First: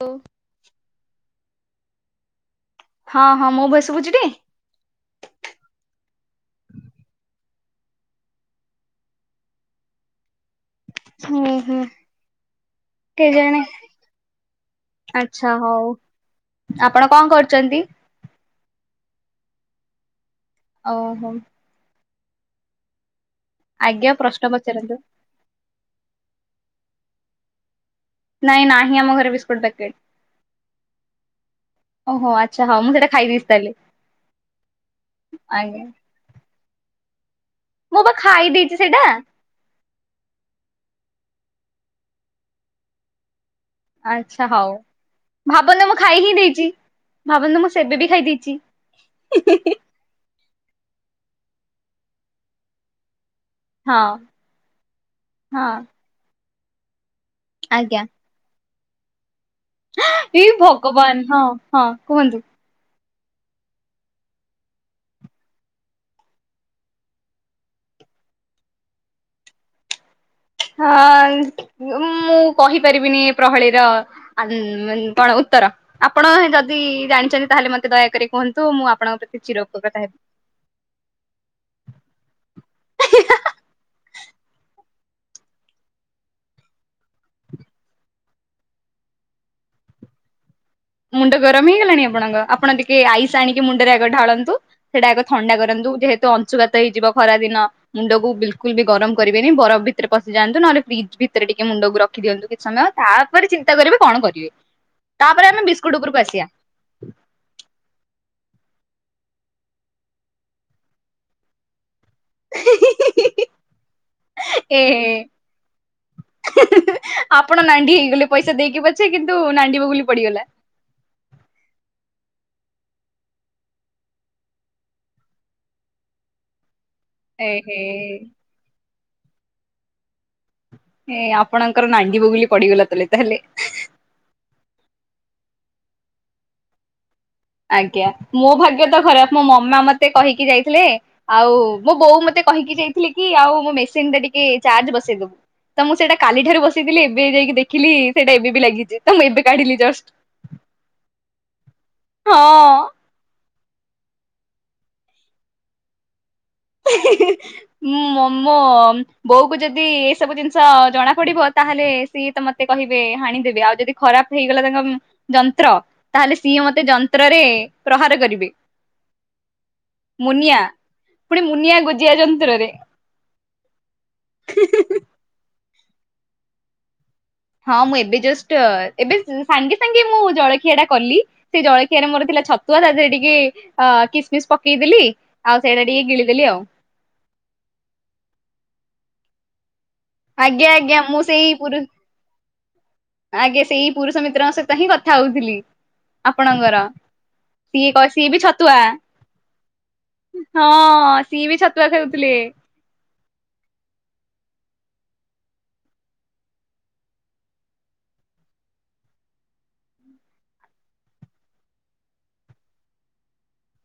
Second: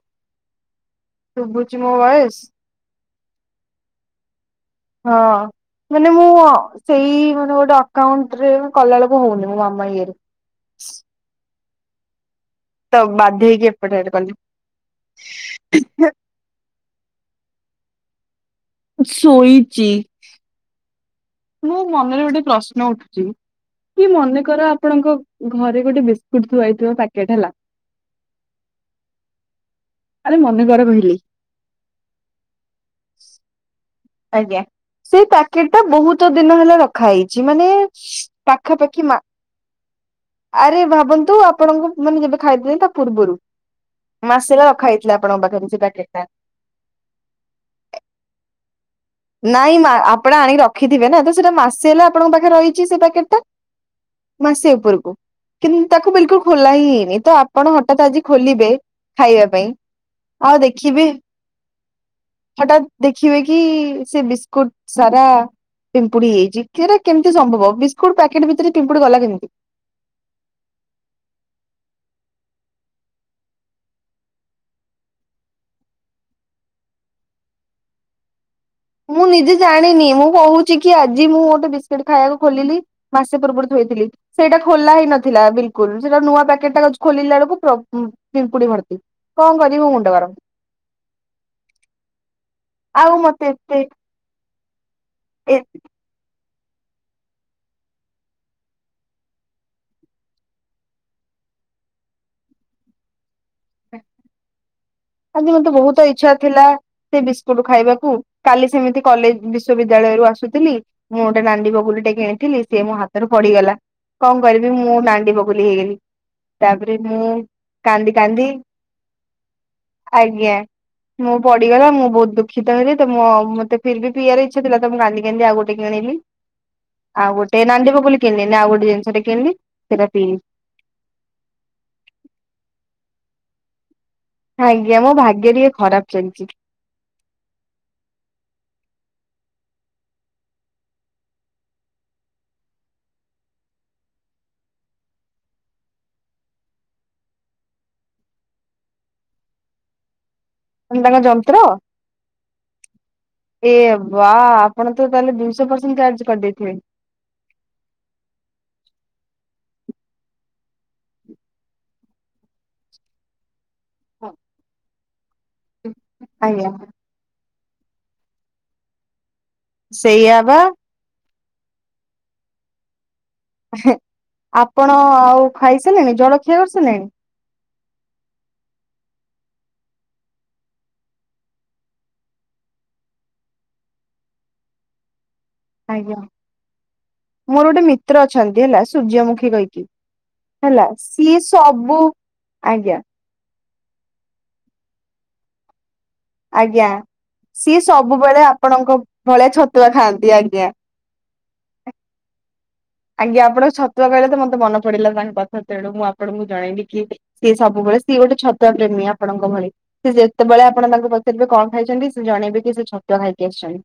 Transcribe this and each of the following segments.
ହୋଉ। ସୁଭୁଛିି ମୋ ଭଏସ୍। ହଁ ହଁ ମୋ ଭଏସ୍ ସୁଭୂଛିଟି? ହଁ। ମାନେ ମୁଁ ସେଇ ମେର ଗୋଟେକାଉଣ୍ଟରେ କଲାବେଳକୁ ହଉନି ମୋ ମାମା ଏମାଏ ହୁଁ ହୁଁ। ତ କେ ବାଧ୍ୟ ଜାଣି ହେଇକି ଏପଟେ ଆଡେ କଲି। ଆଚ୍ଛା ହଉ। ଆପଣ କଣ କରୁଛନ୍ତି? ଶୋଇଚି। ଓହୋ। ମନରେ ଗୋଟେ ପ୍ରଶ୍ନ ଉଠୁଛି କି ଆଜ୍ଞା ପ୍ରଶ୍ନ ମନେକର ପଚାରନ୍ତୁ। ଆପଣଙ୍କ ଘରେ ଗୋଟେ ବିସ୍କୁଟ୍ ଥୁଆଇ। ପ୍ୟାକେଟ୍ ହେଲା। ନାଇଁ ନାହିଁ ଆମ ଘରେ ବିସ୍କୁଟ୍ ଆରେ ମନେକର କହିଲି। ଓହୋ ଆଛା ହଁ ମୁଁ ସେଟା ଖାଇଦେଇଛି ତାହେଲେ। ଆଜ୍ଞା ସେଇ ପ୍ୟାକେଟ ଟା ଆଜ୍ଞା। ବହୁତ ଦିନ ହେଲା ରଖା ହେଇଛି। ଏମାନେ ମୁଁ ବା ଖାଇ ଦେଇଛି ସେଇଟା ପାଖାପାଖି ମା ଆରେ ଭାବନ୍ତୁ ଆପଣଙ୍କୁ ମାନେ ଯେବେ ଖାଇଥିଲେ ତା ପୂର୍ବରୁ ଆଚ୍ଛା ମାସେ ହେଲା ହଉ ରଖା ହେଇଥିଲ ଭାବନ୍ତୁ ମୁଁ ଖାଇ ହିଁ ଦେଇଛି ଭାବନ୍ତୁ ମୁଁ ସେବେ ବି ଖାଇ ଦେଇଛି। ନାଇଁ ମା ଆପଣ ଆଣିକି ରଖିଥିବେ ନା ତ ସେଇଟା ମାସେ ହେଲା ଆପଣଙ୍କ ପାଖରେ ରହିଛି ସେ ପ୍ୟାକେଟ୍ ଟା। ହଁ ମାସେ ଉପରକୁ ହଁ କିନ୍ତୁ ତାକୁ ବିଲକୁଲ ଖୋଲା ହିଁ ହେଇନି ତ ଆପଣ ହଠାାତ ଆଜ୍ଞା ଆଜି ଖୋଲିବେ ଖାଇବାକୁ ପାଇଁ ଏଇ ଆଉ ଦେଖିବି ଭଗବାନ ହଁ ହଁ କୁହନ୍ତୁ। ହଠାତ୍ ଦେଖିବେ କି ସେ ବିସ୍କୁଟ ସାରା ପିମ୍ପୁଡି ହେଇାଇଛି କେମିତି ସମ୍ଭବ ବିସ୍କୁଟ ପ୍ୟାକେଟ ଭିତରେ ପିମ୍ପୁଡି ଗଲା କେମିତି? ହଁ ମୁଁ କହିପାରିବିନି ପ୍ରହଳୀର କଣ ଉତ୍ର ଆପଣ ଯଦି ଜାଣିଛନ୍ତି ତାହେଲେ ମତେ ଦୟାକରି କୁହନ୍ତ ମୁଁ ନିଜେ ଜାଣିନି ମୁଁ କହୁଛି କି ଆଜି ମୁଁ ଗୋଟେ ବିସ୍କୁିଟ ଖାଇବାକୁ ଖୋଲିଲି ମାସେ ପୂର୍ବରୁ ଥିଲ ସେଇଟା ଖୋଲା ହେଇ ନଥିଲା ବିଲଲ ସେଟା ନୂଆ ପକଟ ଟା ଖୋଲିଲା ବେଳକୁ ପିମ୍ପୁଡି ଭରତି କଣ କରିବୁ ମୁଣ୍ଡ [unintelligible] ମୁଣ୍ଡ ଗରମ ହେଇଗଲାଣି ଆପଣଙ୍କ ଆପଣ ଟିକେ ଆଉ ଆଇସ ମତେ ଆଣିକି ଏତେ ମୁଣ୍ଡରେ ଆଗ ଢାଳନ୍ତୁ। ସେଇଟା ଆ ଏକ ଥଣ୍ଡା ଏ କରନ୍ତୁ ଯେହେତୁ ୁଗାତ ହେଇଯିବ ଖରା ଦିନ ମୁଣ୍ଡକୁ ବିଲକୁଲ ବି ଗରମ କରିବେନି ବରଫ ଭିତରେ ପଶିଯାନ୍ତୁ ନହେଲେ ଫ୍ରିଜ୍ ଭିତରେ ଟିକେ ମୁଣ୍ଡକୁ ରଖି ଦିଅନ୍ତୁ କିଛି ସମୟ ତାପରେ ଚିନ୍ତା କରିବେ କଣ କରିବେ ତାପରେ ଆଜି ଆମେ ମତେ ବିସ୍କୁଟ ବହୁତ ଉପରକୁ ଇଚଛା ଆସିବା ଥିଲା ସେ ବିସ୍କୁଟ ଖାଇବାକୁ କାଲି ସେମିତି କଲେଜ ବିଶ୍ୱବିଦ୍ୟାଳୟରୁ ଆୁଥିଲି ମୁଁ ଗୋଟେ ନାଣ୍ଡି ବଗୁଲି ଟ କିଣିଥିଲି ସେି ମୋ ହାତରୁ ପଡିଗଲା କଣ କରିବି ଏ ମୁଁ ହେ ନାଣ୍ଡି ବଗୁଲୀ ହେଇଗଲି। ତାପରେ ମୁଁ ଆପଣ ନାଣ୍ଡି କାନ୍ଦି ହେଇଗଲେ କାନ୍ଦି ପଇସା ଦେଇକି ପଛେ କିନ୍ତୁ ନାଣ୍ଡି ବଗୁଲି ପଡିଗଲା ଆଜ୍ଞା ମୁଁ ପଡିଗଲା ମୁଁ ବହୁତ ଦୁଃଖ ଦୀଖିତ ହେଲେ ତ ମୋତେ ଫିର ବି ପିଇବ ଇଚ୍ଛ ଥିଲା ତ ମୁଁ କାନ୍ଦି କାନ୍ଦି ଆଉ ଗୋଟେ କିଣିଲି ଆଉ ଗୋଟେ ଏହେ। ନାଣ୍ଡବଗୁଲୀ କିଣିଲିନି ଆଉ ଗୋଟେ ଜିନିଷ ଟା କିଣିଲି ସେଇଟା ପିଇଲି। ଏ ଆପଣଙ୍କର ନାଡି ବଗୁଲି ପଡିଗଲା ତ ତାହେଲେ ଆଜ୍ଞା ମୋ ଭାଗ୍ୟ ଟିକେ ଖରାପ ଚାଲିଛି। ଆଜ୍ଞା ମୋ ଭାଗ୍ୟ ତ ଖରାପ ମୋ ମାମା ମତେ କହିକି ଯାଇଥିଲେ ଆଉ ମୋ ବୋଉ ମତେ କହିକି ଯାଇଥିଲି କି ଆଉ ମୋ ମେସିନ ରେ ଟିକେ ଚାର୍ଜ ବସେଇଦବୁ ତ ମୁଁ ସେଇଟା କାଲି ଠାରୁ ବସେଇଥିଲି ଏବେ ଯାଇକି ଦେଖିଲି ସେଇଟା ଏବେ ବି ଲାଗିଛି ତ ମୁଁ ଏବେ କାଢିଲି ଜଷ୍ଟ ତାଙ୍କ ଯନ୍ତ୍ର? ହଁ। ଏ ବା ଆପଣ ତ ତାହେଲେ ଦୁଇଶହ ପରସେଣ୍ଟ ଚାର୍ଜ କରିଦେଇ ଁ ମମ ବୋଉ କୁ ଯଦି ସବୁ ଜିନିଷ ଜଣା ପଡିବ ତାହେଲେ ସିଏ ତ ମତେ କହିବେ ହାଣିଦେବେ ଆଉ ଯଦି ଖରାପ ହେଇଗଲା ତାଙ୍କ ଯନ୍ତ୍ର ତାହେଲେ ସିଏ ଆଜ୍ଞା ମତେ ଯନ୍ତ୍ରରେ ପ୍ରହାର କରିବେ। ସେଆବାା। ମୁନିଆ ପୁଣି ମୁନିଆ ଗୋଜିଆ ଯନ୍ତୁରରେ। ଆପଣ ଆଉ ଖାଇସିଲେଣି ଜଳଖିଆ କରିସିଲେଣି? ହଁ ମୁଁ ଏବେ ଜଷ୍ଟ ଏବେ ସାଙ୍ଗେ ସାଙ୍ଗେ ମୁଁ ଜଳଖିଆ ଟା କଲି ସେ ଜଳଖିଆରେ ମୋର ଥିଲା ସୁଆ ତାଦ ଟିକେ ଅ କିସମିସ ପକେଇଦଲି ଆଜ୍ଞା ମୋର ଗୋଟେ ମିତ୍ର ଅଛନ୍ତି ହେଲା ସୂର୍ଯ୍ୟମୁଖୀ କହିକି ଆଜ୍ଞା ହେଲା ଆଜ୍ଞା ମୁଁ ସିଏ ସେଇ ପୁରୁ ସବୁ ଆଜ୍ଞା ଆଜ୍ଞା ସେଇ ପୁରୁଷ ମିତ୍ରଙ୍କ ସହିତ ହିଁ କଥା ହଉଥିଲି ଆପଣଙ୍କର ଆଜ୍ଞା ସିଏ କ ସିଏ ବି ସବୁବେଳେ ଛତୁଆ ଆପଣଙ୍କ ଭଳିଆ ଛତୁଆ ଖାଆନ୍ତି ଆଜ୍ଞା। ହଁ ସିଏ ବି ଛତୁଆ ଖେଉଥିଲେ। ଆଜ୍ଞା ଆପଣଙ୍କ ଛତୁଆ କହିଲେ ତ ମତେ ମନ ପଡିଲା ତାଙ୍କ ପଥା ତେଣୁ ମୁଁ ଆପଣଙ୍କୁ ଜଣେଇବି କି ସି ସବୁ ସିଏ ଗୋଟେ ଛତୁଆ ପ୍ରେମୀ ଆପଣଙ୍କ ଭଳି ସେ ଯେତେବେଳେ ଆପଣ ତାଙ୍କ ପଚାରିବେ କଣ ଖାଇଛନ୍ତି ସେ ଜଣେଇବେ କି ଛତୁଆ ଖାଇକି ଆସିଛନ୍ତି।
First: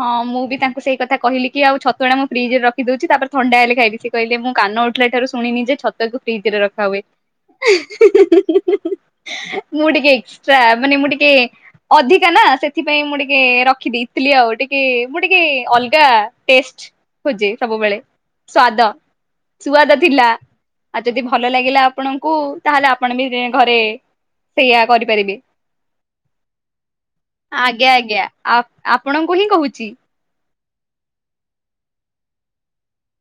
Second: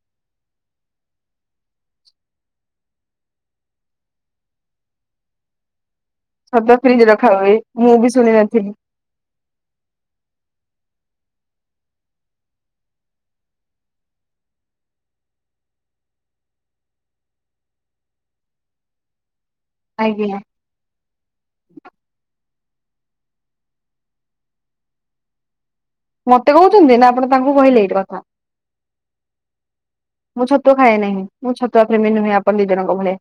ହଁ ମୁଁ ବି ତାଙ୍କୁ ସେଇ କଥା କହିଲି କି ଆଉ ଛତୁଆ ଟା ମୁଁ ଫ୍ରିଜ ରେ ରଖ ଦଉଛି ତାପରେ ଥଣ୍ଡା ହେଲେ ଖାଇବି ସେ କହିଲେ ମୁଁ କାନ ଉଠିଲା ଠାରୁ ଶୁଣିନି ଛତୁଆ କୁ ଫ୍ରିଜରେ ସଦା ରଖା ଫ୍ରିଜ ହୁଏ। ମୁଁ ବି ଶୁଣି ନଥିଲି। ମୁଁ ଟିକେ ଏକ୍ସଟ୍ରା ମାନେ ମୁଁ ଟିକେ ଟିକେ ଅଧିକା ନା ସେଥିପାଇଁ ମୁଁ ଟିକେ ରଖିଦେଇ ଥିଲି ଆଉ। ଟିକେ ମୁଁ ଟିକେ ଅଲଗା ଟେଷ୍ଟ ଖୋଜେ ସବୁବେଳେ ସ୍ୱାଦ। ସୁଆଦ ଥିଲା ଆଜ୍ଞା। ଆଉ ଯଦି ଭଲ ଲାଗିଲା ଆପଣଙ୍କୁ ତାହେଲେ ଆପଣ ବି ଏଁ ଘରେ ସେଇଆ କରିପାରିବେ। ମତେ କହୁଛନ୍ତି ନା ଆପଣ ତାଙ୍କୁ କହିଲେ ଆଜ୍ଞା ଏଇଟି କଥା? ଆଜ୍ଞା ଆ ଆପଣଙ୍କୁ ହିଁ କହୁଚି। ମୁଁ ଛତୁଆ ଖାଏ ନାହିଁ ମୁଁ ଛତୁଆ ପ୍ରେମ ନୁହେଁ ଆପଣ ଦି ଜଣଙ୍କ ଭଳିଆ।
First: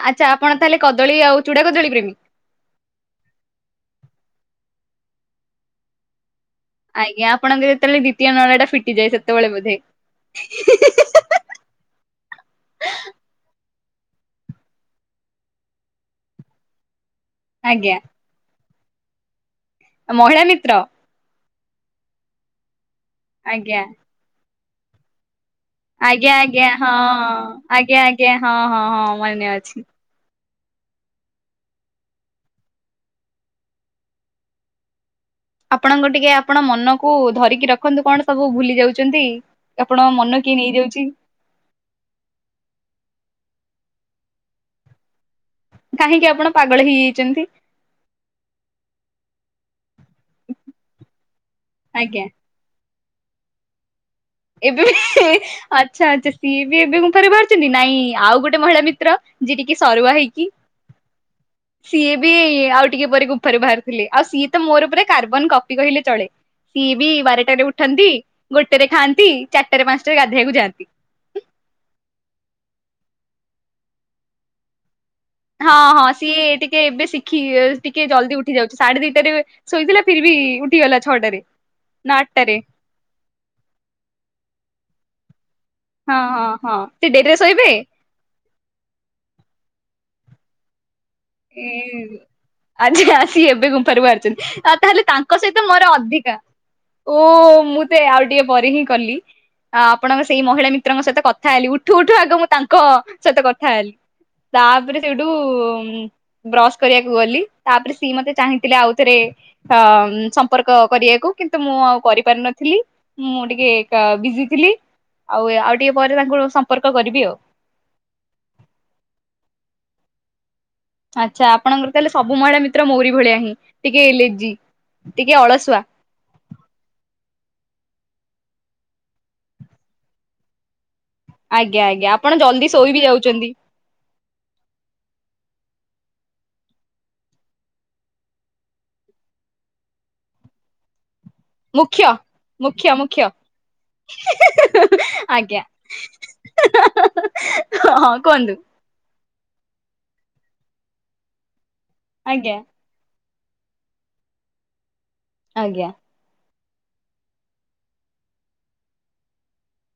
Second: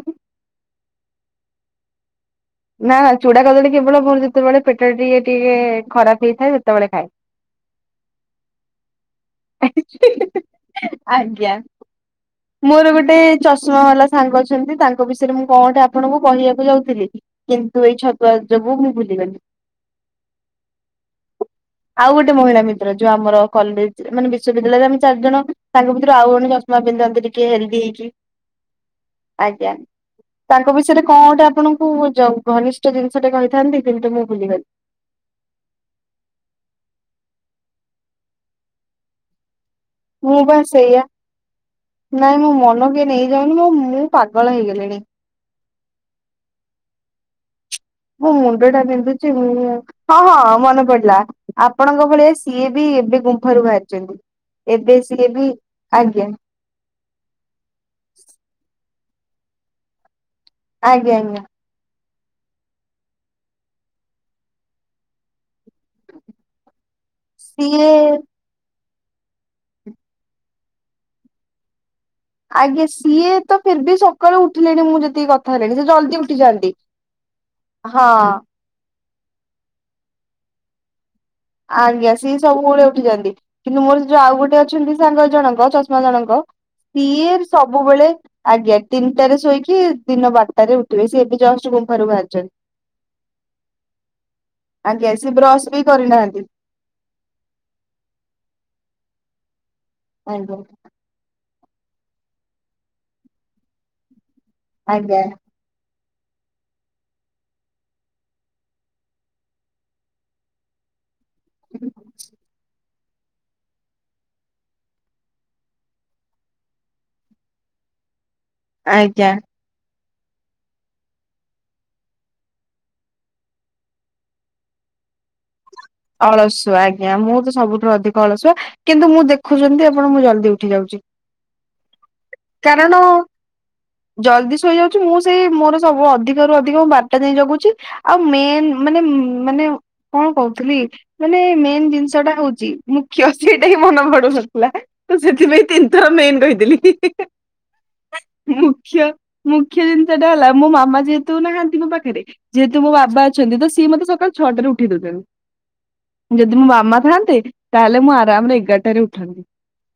ଆଚ୍ଛା ଆପଣ ତାହେଲେ କଦଳୀ ଆଉ ଚୁଡ଼ା କଦଳୀ ପ୍ରେମୀ। ନା ନା ଚୂଡା କଦଳୀ କେବଳ ମୋର ଯେତେବେଳେ ପେଟ ଟିକେ ଟିକେ ଖରାପ ହେଇଥାଏ ସେ ଆଜ୍ଞା ଆପଣଙ୍କ ଯେତେବେଳେ ଦ୍ଵିତୀୟ ନଳା ଟା ଫିଟିଯାଏ ସେତେବେଳେ ବୋଧେ। ଆଜ୍ଞା। ମୋର ଗୋଟେ ଚଷ ଶୁଣା ବାଲା ସାଙ୍ଗ ଅଛନ୍ତି ତାଙ୍କ ବିଷୟରେ ମୁଁ କଣଗୋଟେ ଆପଣଙ୍କୁ କହିବାକୁ ଯାଉଥିଲି କିନ୍ତୁ ଏଇ ଛତୁଆ ସବୁ ମୁଁ ଭୁଲିଗଲି। ଆ ମହିଳା ମିତ୍ର। ଆଉ ଗୋଟେ ମହିଳା ମିତ୍ର ଯୋଉ ଆମର ଆଜ୍ଞା କଲେଜ ମାନେରେ ବିଶ୍ୱବିଦ୍ୟାଳୟରେ ଆମେ ଚାରି ଜଣ ତାଙ୍କ ଭିତରୁ ଆଜ୍ଞା ଆଉ ଜଣେ ଆଜ୍ଞା ଚଷମା ହଁ ପିନ୍ଧନ୍ତି ଟିକେ ହେଲ୍ଦି ଆଜ୍ଞା ହେଇକି ଆଜ୍ଞା ହଁ ହଁ ହଁ ମନେ ଆଜ୍ଞା। ଅଛି ତାଙ୍କ ବିଷୟରେ କଣ ଗୋଟେ ଆପଣଙ୍କୁ ବୁଝ ଜ ଘନିଷ୍ଠ ଜିନିଷ ଟା କହିଥାନ୍ତି କିନ୍ତୁ ମୁଁ ଭୁଲି ଗଲି ଆପଣଙ୍କୁ ଟିକେ ଆପଣ ମନକୁ ଧରି କି ରଖନ୍ତୁ କଣ ସବୁ ଭୁଲି ଯାଉଚନ୍ତି। ମୁଁ ବା ସେଇଆା ନାଇଁ ମୋ ମନ କିଏ ନେଇଯାଉନି ମୁଁ ମୁଁ ପାଗଳ ହେଇ ଗଲିଣି। କାହିଁକି ଆପଣ ପାଗଳ ହେଇଯାଇଚନ୍ତି? ମୁଁ ମୁଣ୍ଡ ଟା ପନ୍ଧୁଚି ମୁଁ ହଁ ହଁ ମନେ ପଡିଲା। ଆପଣଙ୍କ ଆଜ୍ଞା ଭଳିଆ ସିଏ ବି ଏବେ ଗୁମ୍ଫା ରୁ ବାହାରିଚନ୍ତି। ଏବେ ବି ଆଚ୍ଛା ଆଛା ସିଏ ବି ଏବେ ଗୁମ୍ଫା ରୁ ବାହାରିଚନ୍ତି ନାଇଁ ଆଉ ଗୋଟେ ମହିଳା ବି ତ୍ର ଯିଏ ଟିକି ସରୁଆ ହେଇକି ଆଜ୍ଞା ଆଜ୍ଞା। ସିଏ ବି ଆଉ ଟିକେ ପରେ ଗୁମ୍ଫାରୁ ବାହାରି ଥିଲେ ଆଉ ସିଏ ତ ମୋର ପୁରା କାର୍ବନ କପି। କହିଲେ ଚଳେ ସିଏ ବି ବାରଟାରେ ସିଏ ଉଠନ୍ତି ଗୋଟେରେ ଖାଆ ନ୍ତି ଚାରିଟାରେ ପାଞ୍ଚଟାରେ ଗାଧେଇବାକୁ ଯାଆନ୍ତି। ଆଜ୍ଞା ସିଏ ତ ଫିର ବି ସକାଳୁ ଉଠିଲଣି ମୁଁ ଯେ ହଁ ହଁ ସିଏ ଟିକେ ଏବେ ଶିଖି ଟିକେ ହଁ ଜଲ୍ଦି ଉଠି ଯାଉଚି ସାଢ଼େ ଦି ଶୋଇଥିଲା ଫିର ବି ଉଠିଗଲା ଛଅଟାରେ ଆଜ୍ଞା ନା ସିଏ ଆଠଟାରେ ସବୁବେଳେ ଉଠି ଯାନ୍ତି କିନ୍ତୁ ମୋର ଯୋଉ ଆଉ ଗୋଟେ ଅଛନ୍ତି ସାଙ୍ଗ ଜଣକ ଚଷମା ହଁ ଜଣଙ୍କ ହଁ ହଁ ସେ ସିଏ ଡେରିରେ ଶୋଇବେ। ସବୁବେଳେ ଆଜ୍ଞା ତିନିଟାରେ ଶୋଇକି ଦିନ ବାରଟାରେ ଉଠିବେ ସିଏ ଏବେ ଜଷ୍ଟ ଗୁମ୍ଫାରୁ ବାହାରିଚନ୍ତି। ଆଛା ସିଏ ଏବେ ଗୁମ୍ଫାରୁ ବାହାରାରୁଚନ୍ତି ଆଉ ତାହେଲେ ଆଜ୍ଞା ସେ ତାଙ୍କ ସହିତ ବ୍ରସ୍ ବି ମୋର ଅଧିକା କରିନାହାନ୍ତି ଓ ମୁଁ ତ ଆଉ ଟିକେ ପରେ ହିଁ କଲି ଆ ଆପଣଙ୍କ ସେଇ ଆଜ୍ଞା ମହିଳା ମିତ୍ରଙ୍କ ସହିତ କଥା ହେଲି ଉଠୁ ଉଠୁ ଆଗ ମୁଁ ତାଙ୍କ ସହିତ କଥା ହେଲି। ତାପରେ ଆଜ୍ଞା। ସେଇଠୁ ବ୍ରଶ କରିବାକୁ ଗଲି ତାପରେ ସିଏ ମତେ ଚାହିଁଥିଲେ ଆଉ ଥରେ ଅ ସମ୍ପର୍କ କରିବାକୁ କିନ୍ତୁ ମୁଁ ଆଉ କରିପାରି ନଥିଲି। ମୁଁ ଟିକେ କା ବିଜି ଥିଲି ଆଉ ଆଉ ଟିକେ ପରେ ତାଙ୍କୁ ସମ୍ପର୍କ କରିବି ଆଉ। ଆଜ୍ଞା। ଆଚ୍ଛା ଆପଣଙ୍କର ତାହେଲେ ସବୁ ମହିଳା ମିତ୍ର ମୋରି ଭଳିଆ ହିଁ ଟିକେ ଲେଜି। ଟିକେ ଅଳସୁଆ। ଅଳସୁଆ ଆଜ୍ଞା ମୁଁ ତ ସବୁଠୁ ଅଧିକ ଅଳସୁଆ କିନ୍ତୁ ମୁଁ ଦେଖୁଛନ୍ତି ଆପଣ ମୁଁ ଜଲଦି ଉଠି ଯାଉଛି। ଆଜ୍ଞା ଆଜ୍ଞା ଆପଣ ଜଲଦି ଶୋଇ କାରଣ ବିି ଯାଉଛନ୍ତି ଜଲଦି ଶୋଇଯାଉଛି ମୁଁ ସେଇ ମୋର ସବୁ ଅଧିକ ରୁ ଅଧିକ ମୁ ବାର୍ଟା ଯାଇ ଜଗୁଛି ଆଉ ମେନ୍ ମାନେ ମାନେ କଣ କହୁଥିଲି ମାନେ ମେନ୍ ମୁଖ୍ୟ ଜିନିଷ ଟା ମୁଖ୍ୟ ମୁଖ୍ୟ। ହେଉଛିମୁଖ୍ୟ ସେଇଟା ହିଁ ମନ ଭଡୁନଥିଲା ତ ଆଜ୍ଞା। ସେଥିପାଇଁ ତିନିଥର କିନ୍ କହିଥିଲି। ହଁ କୁହନ୍ତୁ ମୁଖ୍ୟ ମୁଖ୍ୟ ଜିନିଷ ଟା ହେଲା ମୋ ମାମା ଯେହେତୁ ନାହାନ୍ତି ମୋ ପାଖରେ ଆଜ୍ଞା ଯେହେତୁ ମୋ ବାବା ଅଛନ୍ତି ତ ସିଏ ମତେ ସକାଳ ଛଅଟ ାରେ ଉଠେଇ ଦେଉଛନ୍ତି। ଆଜ୍ଞା। ଯଦି ମୋ ମାମା ଥାଆନ୍ତେ ତାହେଲେ ମୁଁ ଆରାମରେ ଏଗାରଟାରେ ଉଠନ୍ତି।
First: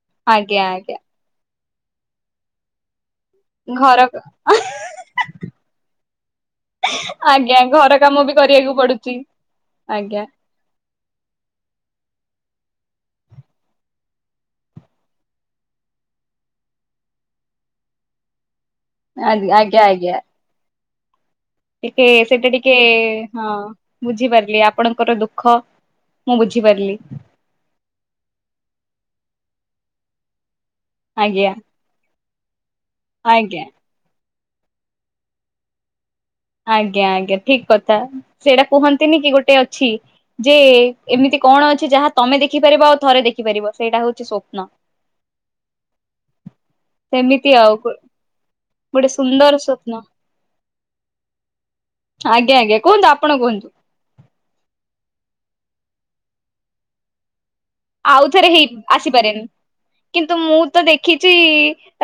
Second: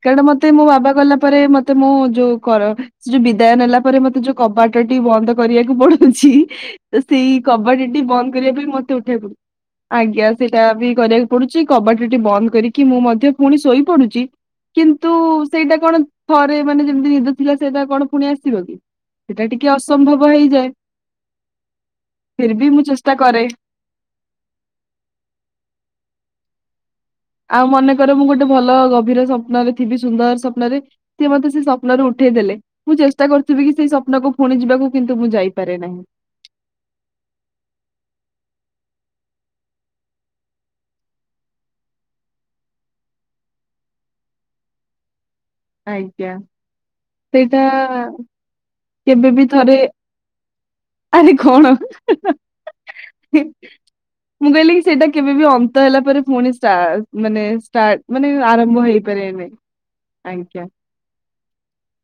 କାରଣ ମତେ ମୋ ଆଜ୍ଞା ବାବା ଆଜ୍ଞା ଗଲା ପରେ ମତେ ମୁଁ ଯୋଉ କର ସେ ଯୋଉ ବିଦାୟ ନେଲା ପରେ ଘର ମତେ ଯୋଉ କବାଟ ଟି ବନ୍ଦ କରିବାକୁ ପଡୁଛି ତ ସେଇ ଆଜ୍ଞା କବାଟ ଟି ଘର କାମ ବନ୍ଦ ବି କରିବା ପାଇଁ କରିବାକୁ ମତେ ପଡୁଛି ଉଠିବାକୁ ପଡୁଚି। ଆଜ୍ଞା ସେଇଟା ବି କରିବାକୁ ପଡୁଛି କବାଟଟି ବନ୍ଦ କରିକି ମୁଁ ମଧ୍ୟ ପୁଣି ଶୋଇ ପଡୁଛି କିନ୍ତୁ ସେଇଟା କଣ ଥରେ ମାନେ ଯେମ୍ ତି ନିଦ ଥିଲା ସେଇଟା କଣ ପୁଣି ଆସିବ କି ସେଇଟା ଆଜ୍ଞା ଟିକେ ଆଜ୍ଞା ଅସମ୍ଭବ ହେଇଯାଏ ଟିକେ ସେଇଟା ଫିର ବି ଟିକେ ମୁଁ ଚେଷ୍ଟା କରେ ହଁ ବୁଝିପାରିଲି ଆପଣଙ୍କର ଦୁଃଖ ମୁଁ ବୁଝିପାରିଲି। ଆଉ ମନେକର ମୁଁ ଗୋଟେ ଭଲ ଗଭୀର ସ୍ୱପ୍ନରେ ଥିବି ସୁନ୍ଦର ସ୍ୱପ୍ନରେ ସିଏ ମତେ ଆଜ୍ଞା ସେ ସ୍ୱପ୍ନରେ ଉଠ ଉଠେଇ ଦେଲେ ମୁଁ ଚେଷ୍ଟା ଆଜ୍ଞା କରୁଥିବି କି ସେଇ ସ୍ୱପ୍ନକୁ ପୁଣି ଯିବାକୁ କିନ୍ତୁ ମୁଁ ଯାଇପାରେ ନାହିଁ। ଆଜ୍ଞା ଆଜ୍ଞା ଠିକ କଥା ସେଇଟା କୁହନ୍ତିନି କି ଗୋଟେ ଅଛି ଯେ ଏମିତି କଣ ଅଛି ଯାହା ତମେ ଦେଖିପାରିବ ଆଉ ଥରେ ଦେଖିପାରିବ ସେଇଟା ହଉଛି ସ୍ୱପ୍ନ। ଆଜ୍ଞା। ସେମିତି ସେଇଟା ଆଉ ଗୋଟେ କେବେବି ସୁନ୍ଦର ଥରେ ସ୍ୱପ୍ନ ଆରେ କଣ ଆଜ୍ଞା ଆଜ୍ଞା କୁହନ୍ତୁ ଆପଣ କୁହନ୍ତୁ ମୁଁ କହିଲି କି ସେଇଟା କେବେବି ଅ ତୀତ ହେଲା ପରେ ପୁଣି ଷ୍ଟାଟ ମାନେ ଷ୍ଟାର୍ଟ ମାନେ ଆଉଥରେ ହେଇ ଆରମ୍ଭ ଆସିପାରେନି ହେଇପାରେନି। କିନ୍ତୁ ମୁଁ ଆଜ୍ଞା। ତ ଦେଖିଛି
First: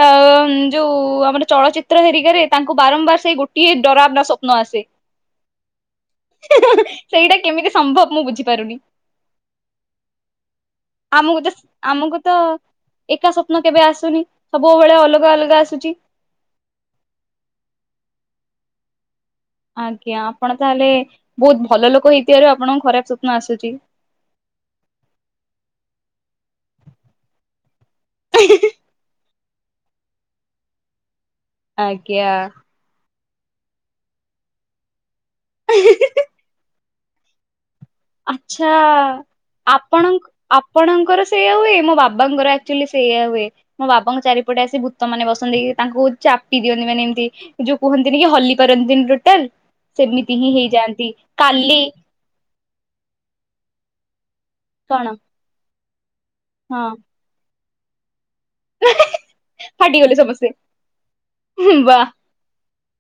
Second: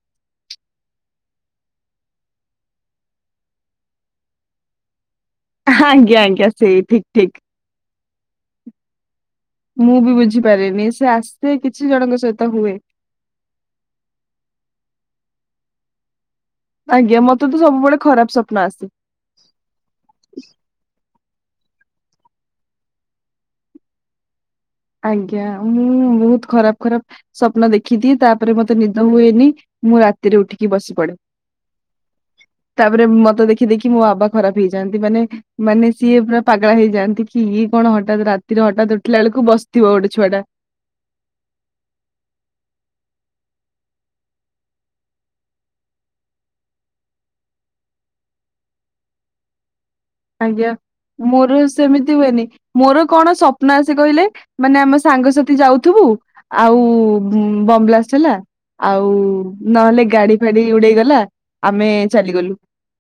ଅ ଉଁ ଯୋଉ ଆମର ଚଳଚିତ୍ର ହେରିକାରେ ତାଙ୍କୁ ବାରମ୍ବାର ସେଇ ଗୋଟିଏ ଡରାବନା ସ୍ୱପ୍ନ ଆସେ। ଆଜ୍ଞା ଆଜ୍ଞା ସେଇ ଠିକ ଠିକ ସେଇଟା କେମିତି ସମ୍ଭବ ମୁଁ ବୁଝିପାରୁନି। ମୁଁ ବି ବୁଝି ଆମକୁ ତ ଆମକୁ ତ ହୁଏ। ଏକା ସ୍ୱପ୍ନ କେବେ ଆସୁନି ସବୁବେଳେ ଅଲଗା ଅଲଗା ଆସୁଚି। ଆଜ୍ଞା ମତେ ତ ସବୁବେଳେ ଖରାପ ସ୍ୱପ୍ନ ଆସି ଆଜ୍ଞା ଆପଣ ତାହେଲେ ବହୁତ ଭଲ ଲୋକ ହେଇଥିବାରୁ ଆପଣଙ୍କ ଖରାପ ସ୍ୱପ୍ନ ଆସୁଚି। ଆଜ୍ଞା ମୁଁ ବହୁତ ଖରାପ ଖରାପ ସ୍ୱପ୍ନ ଦେଖିଦିଏ ତାପରେ ମତେ ନିଦ ହୁଏନି ମୁଁ ରାତିରେ ଉଠିକି ବସି ପଡେ। ଆଜ୍ଞା। ଫଟୋ ଦେଖି ଦେଖି ମୋ ବାବା ଖରାପ ହେଇଯାନ୍ତି ମାନେ ମାନେ ଆଜ୍ଞା। ସିଏ ପୁରା ପାଗଳା ହେଇଯାନ୍ତି କି କଣ ହଠାତ୍ ରାତିରେ ହଠାତ୍ ଉଠିଲା ବେଳକୁ ବସି ପଣ ଆପଣଙ୍କର ସେଇୟା ହୁଏ ମୋ ବାବାଙ୍କର ଆକ୍ଚୁଆଲି ସେଇଆ ହୁଏ ମୋ ବାବାଙ୍କ ଚାରିପଟେ ଆସି ଭୂତ ମାନେ ବସନ୍ତି ତାଙ୍କୁ ଚାପି ଦିଅନ୍ତି ମାନେ ଏମିତି ଯୋଉ କୁହନ୍ତିନି ହଲି ପାରନ୍ତିନି ଟୋଟାଲ୍ ଆଜ୍ଞା ମୋର ସେମିତି ହୁଏନି ମୋର କଣ ସ୍ୱପ୍ନ ଆସେ କହିଲେ ମାନେ ଆମ କଣ ସାଙ୍ଗସଥି ଯାଉଥିବୁ ଆଉ ହଁ ବମ୍ ବ୍ଲାଷ୍ଟ ହେଲା ଆଉ ନହେଲେ ଫାଟିଗଲେ ଗାଡି ସମସ୍ତେ ଫାଡି ଉଡେଇ ଗଲା ଆମେ ବା ଚାଲିଗଲୁ।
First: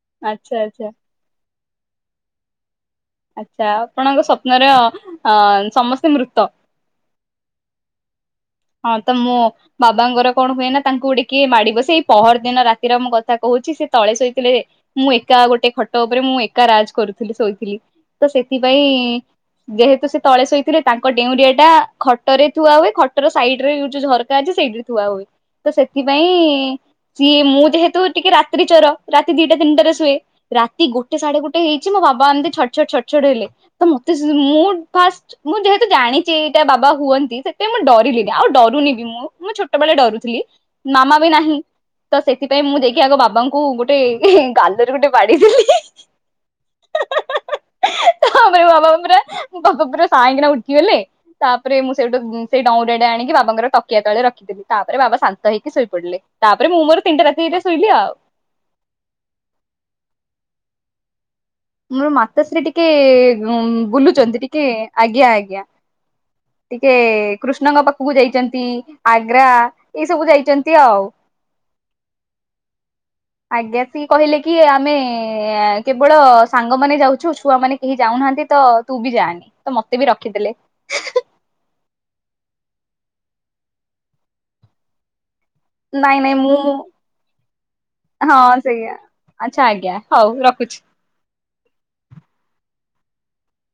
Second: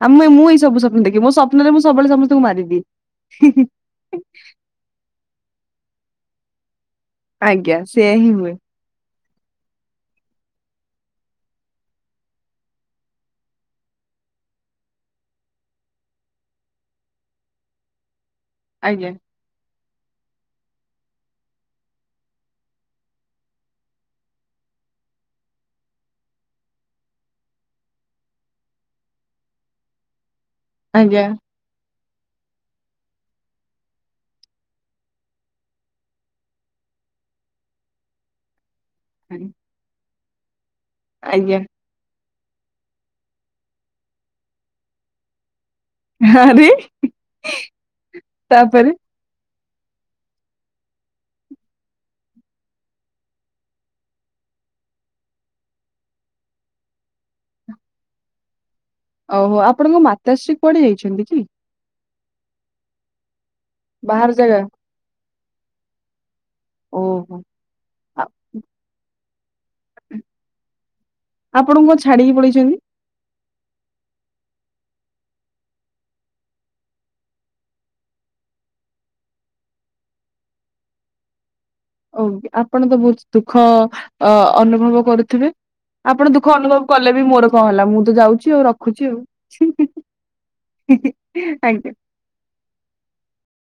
ଆ ମୁଁ ମୁଁ ଆଚ୍ଛା ଏସବୁ ଆଚ୍ଛା ସ୍ୱପ୍ନ ଦେଖେ ମୋ ସପନରେ ମୁଁ ସବୁବେଳେ ସମସ୍ତଙ୍କୁ ମାରିଦିଏ। ଆଚ୍ଛା ଆପଣଙ୍କ ସ୍ୱପ୍ନର ସମସ୍ତେ ମୃତ। ଆଜ୍ଞା ସେଇଆ ହିଁ ହୁଏ। ହନ୍ ତ ମୁଁ ବାବାଙ୍କର କଣ ହୁଏ ନା ତାଙ୍କୁ ଟି କିଏ ମାଡି ବସେ ଏଇ ପହର ଦିନ ରାତିର ମୁଁ କଥା କହୁଛି ସେ ତଳେ ଶୋଇଥିଲେ ମୁଁ ଏକା ଗୋଟେ ଖଟ ଉପରେ ମୁଁ ଏକା ରାଜ୍ କରୁଥିଲି ଶୋଇଥିଲି ତ ସେଥିପାଇଁ ଆଜ୍ଞା ଯେହେତୁ ସେ ତଳେ ଶୋଇଥିଲେ ତାଙ୍କ ଡେଉଁରିଆ ଟା ଖଟରେ ଥୁଆ ହୁଏ। ଖଟ ସାଇଡ ରେ ଯୋଉ ଝରକା ଅଛି ସେଇଠିରେ ଥୁଆ ହୁଏ ତ ସେଥିପାଇଁ ସିଏ ମୁଁ ଯେହେତୁ ଟିକେ ରାତ୍ରି ଚୋର ରାତି ଦିଟା ତିନିଟାରେ ଶୁଏ ରାତି ଗୋଟେ ଆଜ୍ଞା। ସାଢେ ଗୋଟେ ହେଇ ଛି ମୋ ବାବା ଏମିତି ଛ ଛଟ ଛଟ ଛଟ ହେଲେ ତ ମତେ ମୁଁ ଫାଷ୍ଟ୍ ମୁଁ ଯେହେତୁ ଜାଣିଛି ଏଇଟା ବାବ୍ ବା ହୁଅନ୍ତି ସେତେ ମୁଁ ଡରି ଗଲି ଆଉ ଡରୁନି ବି ମୁଁ ଆଉ ମୁଁ ଛୋଟବେଳେ ଡରୁଥିଲି ମାମା ବି ନାହିଁ। ଆଜ୍ଞା ତ ସେ ସେଥିପାଇଁ ମୁଁ ଯାଇକି ଆଗ ବାବାଙ୍କୁ ଗୋଟେ ଗାଲରେ ଗୋଟେ ବାଡେଇଦେଲି ଆରେ ତାପରେ ପାଖ ପୁରା ସାଇଁକିନା ଉଠିଗଲେ ତାପରେ ମୁଁ ସେଇଠୁ ସେ ଡଁ ଡେ ଆଣିକି ବାବାଙ୍କର ତକିଆ ତଳେ ରଖିେଲି ତାପ ବାବା ହେଇକି ଶୋଇ ପଡିଲେ ତାପ ମୁଁ ମୋର ତିନିଟା ରାତିରେ ଶୋଇଲି ଆଉ। ଓହୋ ଆପଣଙ୍କ ମାତା ଶ୍ରୀ କୁଅଡେ ଯାଇଛନ୍ତି କି? ମୋର ମାତାଶ୍ରୀ ଟିକେ ବାହାର ବୁଲୁଛନ୍ତି ଜାଗା ଟିକେ ଆଜ୍ଞା ଆଜ୍ଞା। ଟିକେ ଓହୋ କୃଷ୍ଣଙ୍କ ପାଖକୁ ଆ- ଯାଇଛନ୍ତି ଆଗ୍ରା। ଏଇ ସବୁ ଯାଇଛନ୍ତି ଆଉ। ଆପଣଙ୍କୁ କଣ ଛାଡିକି ପଳେଇଛନ୍ତି? ଆଜ୍ଞା ସିଏ କହିଲେ କି ଆମେ କେବଳ ସାଙ୍ଗମାନେ ଯାଉଛୁ ଛୁଆ ମାନେ କେହି ଯାଉନାହାନ୍ତି। ତ ତୁ ବି ଯାଆନି ତ ମତେ ବି ରଖିଦେଲେ। ଓ ଆପଣ ତ ବହୁତ ଦୁଃଖ ଅ-ଅନୁଭବ କରୁଥିବେ? ନାଇଁ ଆପଣ ନାଇଁ ଦୁଃଖ ମୁଁ ଅନୁଭବ କଲେ ବି ମୋର କଣ ହେଲା? ମୁଁ ତ ହଁ ଯାଉଛି ଆଉ ସେଇଆ ରଖୁଛି ଆଚ୍ଛା ଆଜ୍ଞା ହଉ ରଖୁଛି। ଆଉ। ଆଜ୍ଞା।